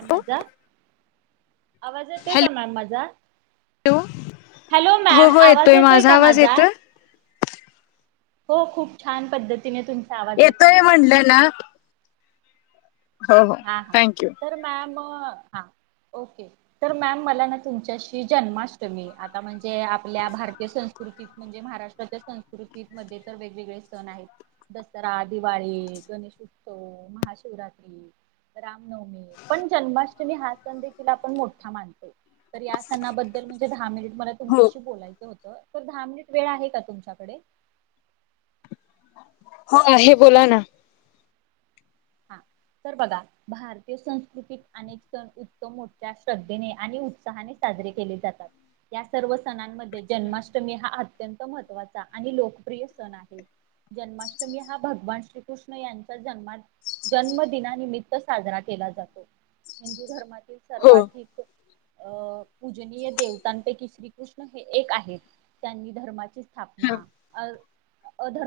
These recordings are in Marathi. आमझ आवाज येतोय का हॅलो मॅम माझा. हॅलो हो मॅम हो आवाज येतोय का आवाज माझा. येतोय हो खूप छान पद्धतीने तुम येतोय म्हटलं ना. हो हो हा हा थँक्यू तर मॅम हा ओके मॅम म ना तुमच्याशी जन्माष्टमी आता म्हणजे जे आपल्या भारतीय संस्कृतीत म्हणजे महाराष्ट्राच्या संस्कृतीमध्ये तर वेगवेगळे सण आहेत दसरा दिवाळी गणेश उत्सव महाशिवरात्री. राम नवमी पण जन्माष्टमी हा सण देखील आपण मोठा मानतोय. तर या सणाबद्दल म्हणजे दहा मिनिट मला हो तुमच्याशी बोलायचं होतं. तर दहा मिनिट वेळ आहे का तुमच्याकडे? हो आहे बोला ना. हा तर बघा भारतीय संस्कृतीत अनेक सण उत्तम मोठ्या श्रद्धेने आणि उत्साहाने सा जरी या सर्व सणांमध्ये जन्माष्टमी हा अत्यंत महत्वाचा आणि लोकप्रि यसण आहे जन्माष्टमी हा भगवान श्रीकृष्ण यांचा जन्मात जन्मदनानिमित्त साजरा केला जातो, हिंदू धर्मातील हो सर्वाधिक अ पूजनीय देवतांपैकी श्रीकृष्ण हे एक आहेत त्यांनी धर्माचे हा स्थापना अ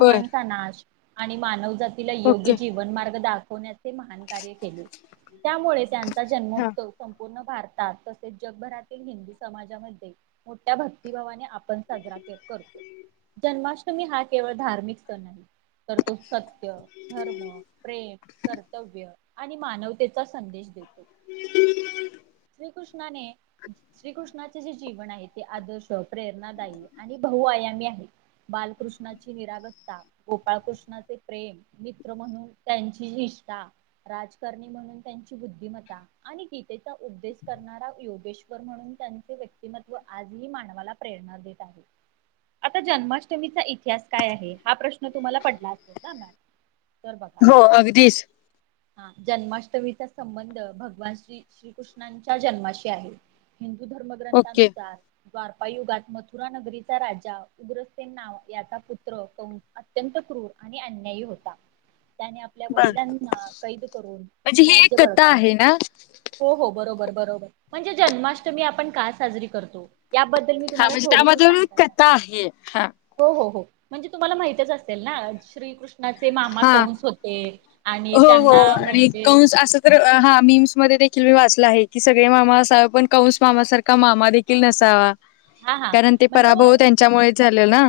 बर नाश आणि मानव जात तीला योग्य ओके जीवन मार्ग दाख खवण्याचे महान कार्य केले, त्यामुळे त्यांचा हा जन्मोत्सव खूप पूर्ण भारतात तसेच जगभरातील हिंदू समाजामध्ये मोठ्या भक्तिभावाने आपण साजरा कर करतो जन्माष्टमी हा केवळ धार्मिक सण आहे. तर तो सत्य धर्म प्रेम कर्तव्य आणि मानवतेचा संदेश देतो. [inaudible] श्रीकृष्णाने श्रीकृष्णाचे जे जीवन आहे ते आदर्श प्रेरणादायी आणि बह पाया मी आहे बालकृष्णाची निरावस्था गोपाळकृष्णाचे प्रेम मित्र म्हणून त्यांची निष्ठा राजकारणी म्हणून त्यांची बुद्धिमत्ता आणि गीतेचा उपदेश करणारा योगेश्वर म्हणून त्यांचे व्यक्तिमत्व आजही मानवाला प्रेरणा देत आहे. आता जन्माष्टमीचा इतिहास काय आहे? हा प्रश्न तुम्हाला पडला असेल ना मॅम तर बघा. घिस हा जन्माष्टमीचा संबंध भगवान श्री श्रीकृष्णांच्या जन्माशी आहे. धर्म ओके ग्रंथानुसार द्वापार युगात मथुरा नगरीचा राजा उग्रसेन नाव याचा पुत्र कंस अत्यंत फु क्रुर आणि अन्याय होता त्याने आपल्या बर वडिलांना कैद करून म्हणजे ही एक राज्य कथा बळकावलं, आहे ना हो हो बरोबर बर म्हणजे जन्माष्टमी आपण काय साजरी करतो? याबद्दल मी हा तुम्हाला म्हणजे थोडस त्यामध्ये सांगतात कथा आहे हा हो हो हो म्हणजे तुम्हाला माहितच असतील ना श्रीकृष्णाचे मामा हा कंस होत हो हो आणि अस तर हा मीम्स मध्ये देखील मी वाचलं आहे की सगळे मामा असावे पण कंस मामा सारखा मामा देखील नसावा. हा हा कारण ते म्हणजे पराभव त्यांच्यामुळे झाले ना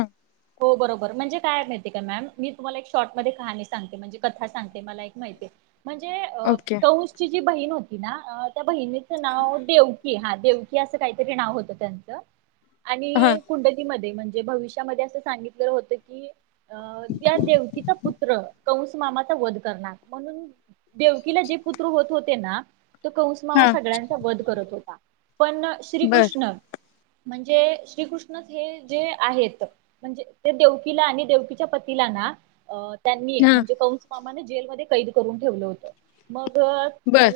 हो बरोबर म्हणजे काय माहितीय का मॅम मी तुम्हाला एक शॉर्ट मध्ये कहाणी सांगते म्हणजे कथा सांगते मला एक माहितीये म्हणजे ओके कंसची जी बहीण होती ना अ त्या बहिणीचं नाव देवक की हा देवकी असं काहीतरी नाव होतं त्यांच हा आणि कुंडलीमध ध्ये म्हणजे भविष्यामध्ये असं सांगितलेलं होत की त्या देवकीचा पुत्र कंस मामाचा वध करणार म्ह णून देवकीला जे पुत्र होत होते ना तो कंस मामा हा सगळ्यांचा वध करत होता, पण बर श्रीकृष्ण म्हणजे श्रीकृष्णच हे जे आहेत. म्हणजे ते देवकीला आणि देवकीच्या पतीला ना त्यांनी हा म्हणजे कौ म्हणजे जेलमध्ये कैद करून ठेवले होते बर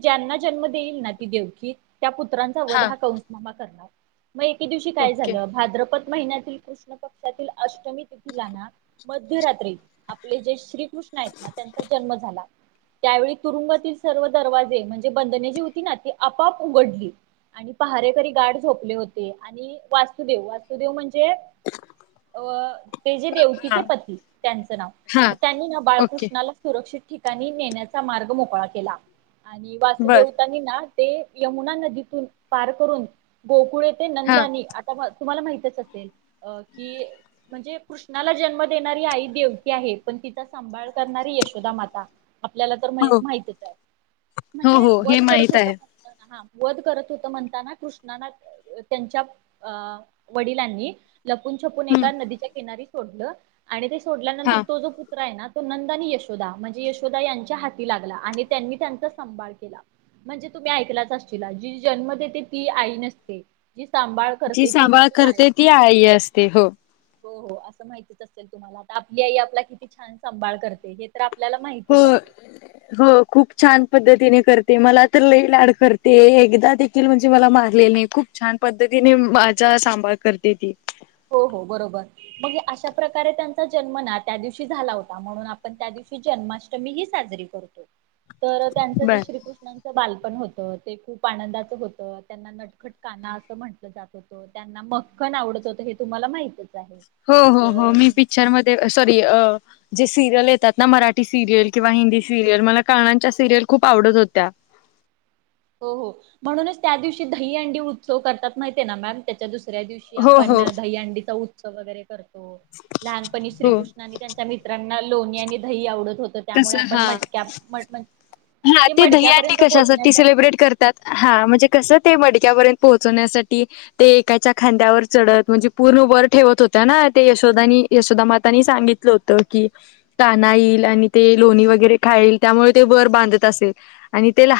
ज्यांना जन्म देईल ना ती देवक त्या पुत्रांचा हा वधा कंसनामा करणार मग एके दिवशी काय ओके झालं भाद्रपत महिन्यातील पक्षातील अष्टमी तिथिलाना मध्यरात्री आपले जे श्रीकृष्ण आहेत ना त्यांचा जन्म झाला त्यावेळी तुरुंगातील सर्व दरवाजे म्हणजे बंधने जी होती ना ती आपाप उघडली आणि पहारेकरी गाड झोपले होते आणि वास्तुदेव वास्तुदेव म्हणजे [inaudible] अ ते जे हा देवकीचे पती त्यांचं नाव हा मग त्यांनी ना ओके बाळकृष्णाला सुरक्षित ठिकाणी नेण्याचा मार्ग मोकळा केला आणि बर वासुदेवतांनी ना ते यमुना नदीतून पार करून गोकुळे ते हा नंदानी आता तुम्हाला माहितच असेल अ कि म्हणजे कृष्णाला जन्म देणारी आई देवती आहे पण तिचा सांभाळ करणारी यशोदा माता आपल्याला तर हो माहितीच आहे पण हो [unintelligible] हो [unintelligible] वत हे करत माहित आहे होता वध करत होत म्हणताना कृष्णाना त्यांच्या अ वडिलांनी ल छपून छपून हम्म एका नदीच्या किनारी सोडलं आणि ते सोडल्यानंतर हा तो जो पुत्रा आहे ना तो नंद आणि यशोदा म्हणजे यशोदा यांच्या हाती लागला आणि त्यांनी त्यांचा सांभाळ केला म्हणजे तुम्ही ऐकलाच असशला जी जन्म देते ती आई नसते जी सांभाळ जी करते ती सांभाळ देखील आहे करते ती आई असते हो हो हो असं माहितीच असेल तुम्हाला आता आपली आई आपला किती छान सांभाळ करते हे तर आपल्याला हो माहितच आहे हो खूप छान पद्धतीने कर ते मला तर लई लाड करते एकदा देखील म्हणजे मला मारले नाही खूप छान पद्धतीने माझ्या सांभाळ करते ती हो हो बरोबर मग अशा प्रकारे त्यांचा जन्म ना त्या दिवशी झाला होता म्हणून आपण त्या दिवशी जन्माष्टमी साजरी करतो तर त्यांच ज बर श्रीकृष्णचा बाल ण होत ते खूप आनंदाच होत त्यांना नटखट काना असं म्हटलं जात होतं त्यांना म न आवडत असतं तुम्हाला माहित हो हो हो मी पिक्चरमध्येध्ये सॉरी अ जे सिरियल येतात ना मराठी सिरियल किंवा हिंदी सिरियल मला कानाच्या सिरियल खूप आवडत होत्या [inaudible] हो हो म्हणूनच त्या दिवशी दही अंडी उत्सव करतात माहिित आहे ना मॅम त्याच्या दिवस दुसऱ्या दिवशी हो आपण हो दही अंडीचा उत्सव वगैरे करतो लहानपणी हो श्रीकृष्ण आणि त्यांच्या मित्रांनी लोणी आणि दही आवडत होत तस त्यामुळे आपण मटक्या ा ते दहींडी मडक्यापर्यंत कशात पोहोचण्यासाठी त म्हण क मड्यार्यंत पोहण्यासाठी एकाच्या खांद्यावर च म्हणजे पूर्ण व ठेवत होत ना यशोदा यशोदामातानी सांगितलं होत की का ईल आणि ते लोणी वगैरे खाईल त्यामुळे ते बर बांध ल हो त्यां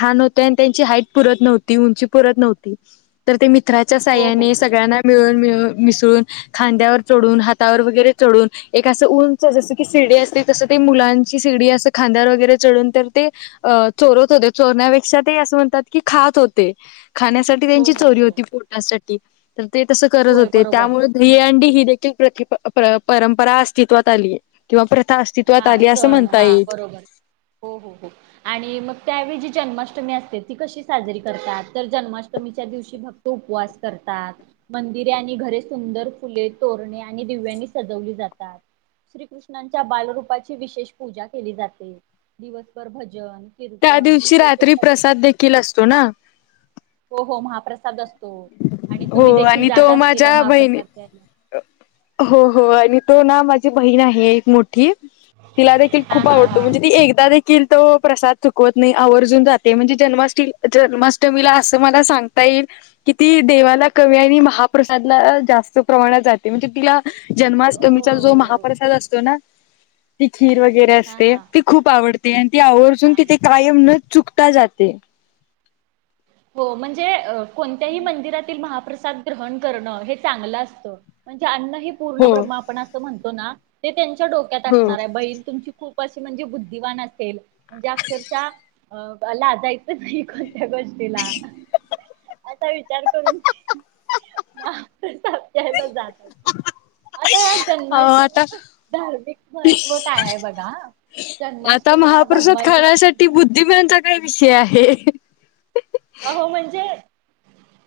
हत न्हंत नव्ह अकराच्या हो हो साहाय्याने हो सगळ्यांना मिळून मिळून मिसळून खांद्यावर चढून हातावर वगैरे चढून एक असं उंच जस की फिडे असतील तस ते मुलांची सिडी असं खांदार वगैरे चढून तर ते अ चोरत होते चोरण्यापेक्षा ते असं म्हणतात की खात होते खाण्यासाठी हो त्यांची हो चोरी हो होती पोटासाठी तर ते तसं करत होय होते बरोबर त्यामुळे भ अँ डी ही देखील प्रकि परंपरा अस्तित्वात आली किंवा हा अस्तित्वात आली असं सण म्हणता हा येईल बरोबर हो हो हो आणि मग त्यावेळी जी जन्माष्टमी असते ती कशी साजरी करतात तर जन्माष्टमीच्या दिवशी भक्त उपवास करतात मंदिरे आणि घरे सुंदर फुले तोरणे आणि दिव्यांनी सजवली जातात श्रीकृष्णांच्या बालरूपाची विशेष पूजा केली जाते दिवसभर भजन त्या कीर्तन दिवशी गीतेचे रात्री पठण प्रसाद देखील असतो ना हो हो महाप्रसाद असत हो आणि तो माझ्या बहिणी महाप्रसाद घ्यायला हो हो आणि तो ना माझी बहीण आहे एक मोठी तिला देखील हा खूप हा आवडतो हा म्हणजे ती एकदा देील तो प्रसाद चुकवत नाही आवर्जून जाते म्हणजे जन्मा जन्माष्टमीला असं मला सांगताय की देवाला कमी आणि महाप्रदला जास्त प्रणात जाते म्हणजे तिला जन्माष्टमीचा जो ओ महाप्रसाद असतो ना ती खीर वगैरे हां असते हां ती खूप आवडते आणि ती आवर्जून हां. तिथे कायम न चुकते जात हो म्हणजे कोणत्याही मंदिरातील मप्र णण हे चांगलं असत म्हणजे अन्नी पूर्ण हो ब्रण म्हणत ते त्यांच्या डोक्यात हो असणार आहे बैल तुमची खूप अशी म्हणजे बुद्धिवान असेल म्हणजे अक्षरशः अ ला जाायचं नाही कोणत्या गष्ट तिला असा विचार करून केला जात आता या आता जन्माष्टमीच धार्मिक महत्त्व काय आहे बघा आता जन्माष्टमी हा महापुरुषात भगवान खेण्यासाठी विष्णूंचा बुद्धिमानचा काही विषय आहे अहो म्हणजे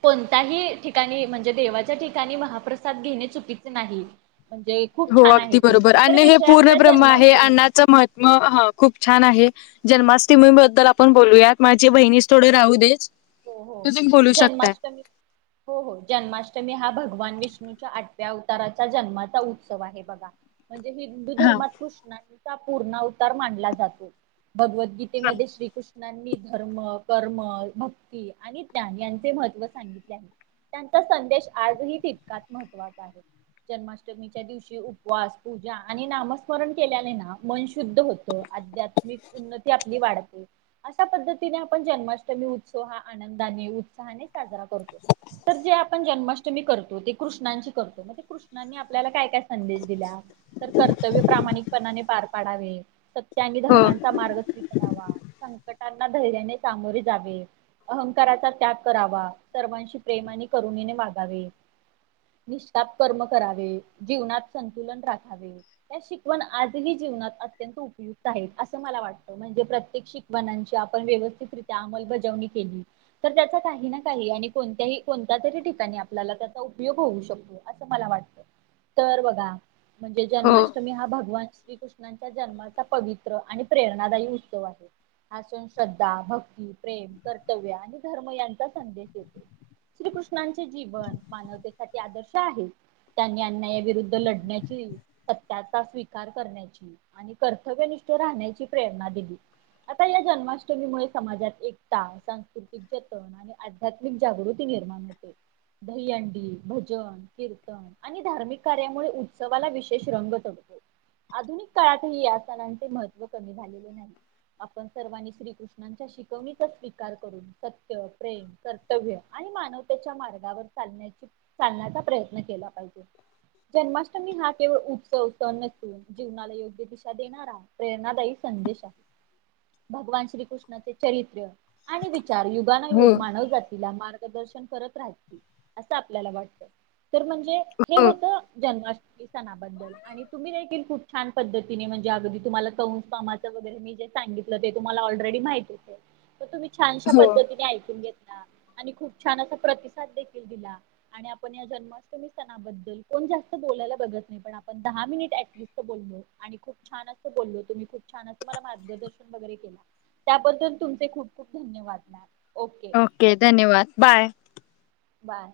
कोणताही ठिकाणी म्हणजे देवाच्या ठिकाणी महाप्रसाद घेणे चुकीचे नाही म्हणजे खूप हो छान आहे अगदी ते. बरोबर तर अन्न हे विषय पूर्ण आपला ब्रम्म आहे जन्माष्टमीचा. अण्नाचं महातम ह खूप छान आहे जन्माष्टमी बद्दल आपण बोलूयात माझी बहिणीस थोडे राहू देच हो हो तुम्ही बोलू शकताय. जन्माष्टमी हो हो जन्माष्टमी हा भ भगवान विष्णूच्या आठव्या अवताराचा जन्माचा उत्सव आहे बघा म्हणजे हिंदू हा धर्मात कृष्णांचा पूर्ण अवतार मानला जातो भगवद्गीतेमध्ये श्रीकृष्णांनी धर्म कर्म भक् आणि त्याञन यांचे महत्त्व सांगितले आहे त्यांचा संदेश आजही तितकाच महत्त्वाचा आहे जन्माष्टमीच्या दिवशी उपवास पूजा आणि नामस्मरण केल्याले ना मन शुद्ध होतं आध्यात्मिक उन्नती आपली वाढते अशा पद्धतीने आपण जन्माष्टमी आनंदाने उत्साहाने साजरा करतो तर जे आपण जन्माष्टमी करतो ते कृष्णांच्या- कृष्णासाठी करतो मग ते कृष्णांनी आपल्या कायं - [unintelligible] संदेश दिल्यात. तर कर्तव्य प्रामाणिकपणाने पार पाडावं. त्यांनी हो धर्मांचा मार्ग स्वीकारावा संकटांना धैर्याने सामोरे जावे. अहंकाराचा त्याग करावा सर्वांशी प्रेमाने, करुणीने वागावे. [unintelligible] कर्म करावे जीवनात संतुलन राखावे त्या शिकवणं आज ही- जीवनात अत्यंत उपयुक्त आहे असं मला वाटत म्हणजे प्रत्येक शिकवानाची आपण व्यवस्थिरीत्या अमंलबजावणी - केली तर त्याचा काही ना काही आणि कोणत्याही कोणत्या तरी ठिकाणी आपल्याला त्याचा उपयोग होऊ शकतो. असं मला वाटतं तर बघा म्हणजे हो जन्माष्टमी हा भगवान - श्रीकृष्णांच्या जन्माचा पवित्र आणि प्रेरणादायी उत्सव आहे. असून श्रद्धा, भक्ती, प्रेम, कर्तव्य आणि धर्म यांचा संदेश देतो. श्रीकृष्णांचे जीवन मानवतेसाठी आदर्श आहे. त्यांनी अन्यायाविरुद्ध लढण्याची, सत्याचा स्वीकार करण्याची आणि कर्तव्य निष्ठ राहण्याची प्रेरणा दिली. आता या जन्माष्टमीमुळे समाजातं एक, सांस्कृतिक जतन आणि आध्यात्मिक जागृती निर्माण होते. दही अंडी भजन कीर्तन आणि धार्मिक कार्यामुळे उत्सवाला विशेष रंग चढतो. आधुनिक काळातही या सणांचे महत्त्व कमी झालेले नाही. आपण सर्वांनी श्रीकृष्णांच्या शिकवणी. स्वीकार करून सत्य, प्रेम कर्तव्य आणि मानवतेच्या मार्गावर चालण्याची. चालण्याचा प्रयत्न केला. जन्माष्टमी हा केवळ उत्सव सण नसून जीवनाला योग्य दिशा देणारा. प्रेरणादायी संदेश आहे. भगवान श्रीकृष्णाचे चरित्र आणि वि- [unintelligible] युगानयुग हो मानव जातीला मार्गदर्शन करत राहतील असं आपल्याला वाटतं. तर म्हणजे हे हो होतं जन्माष्टमी. सणाबद्दल आणि तुम्ही देखील खूप छान पद्धतीने म्हणजे अगदी तुम्हाला कौंस रामाचं वगैरे मी - सांगितलं ते तुम्हाला ऑलरेडी माहिती होतं. तर तुम्ही छानशा हो पद्धतीने ऐकून घेतला. आणि खूप छान असा प्रतिसाद देखील दिला आणि आपण या जन्माष्टमी सणाबद्दल कोण जास्त- बोलायला बघत नाही आपण दहा मिनिटं ॲट लिस्ट बोललो आणि खूपं छानं अस बोललो तुम्ही खूपं छानं असं. मार्गदर्शन वगैरे केलात. त्याबद्दल तुमचे खूप खूप धन्यवाद मॅम. ओके धन्यवाद बाय. बाय.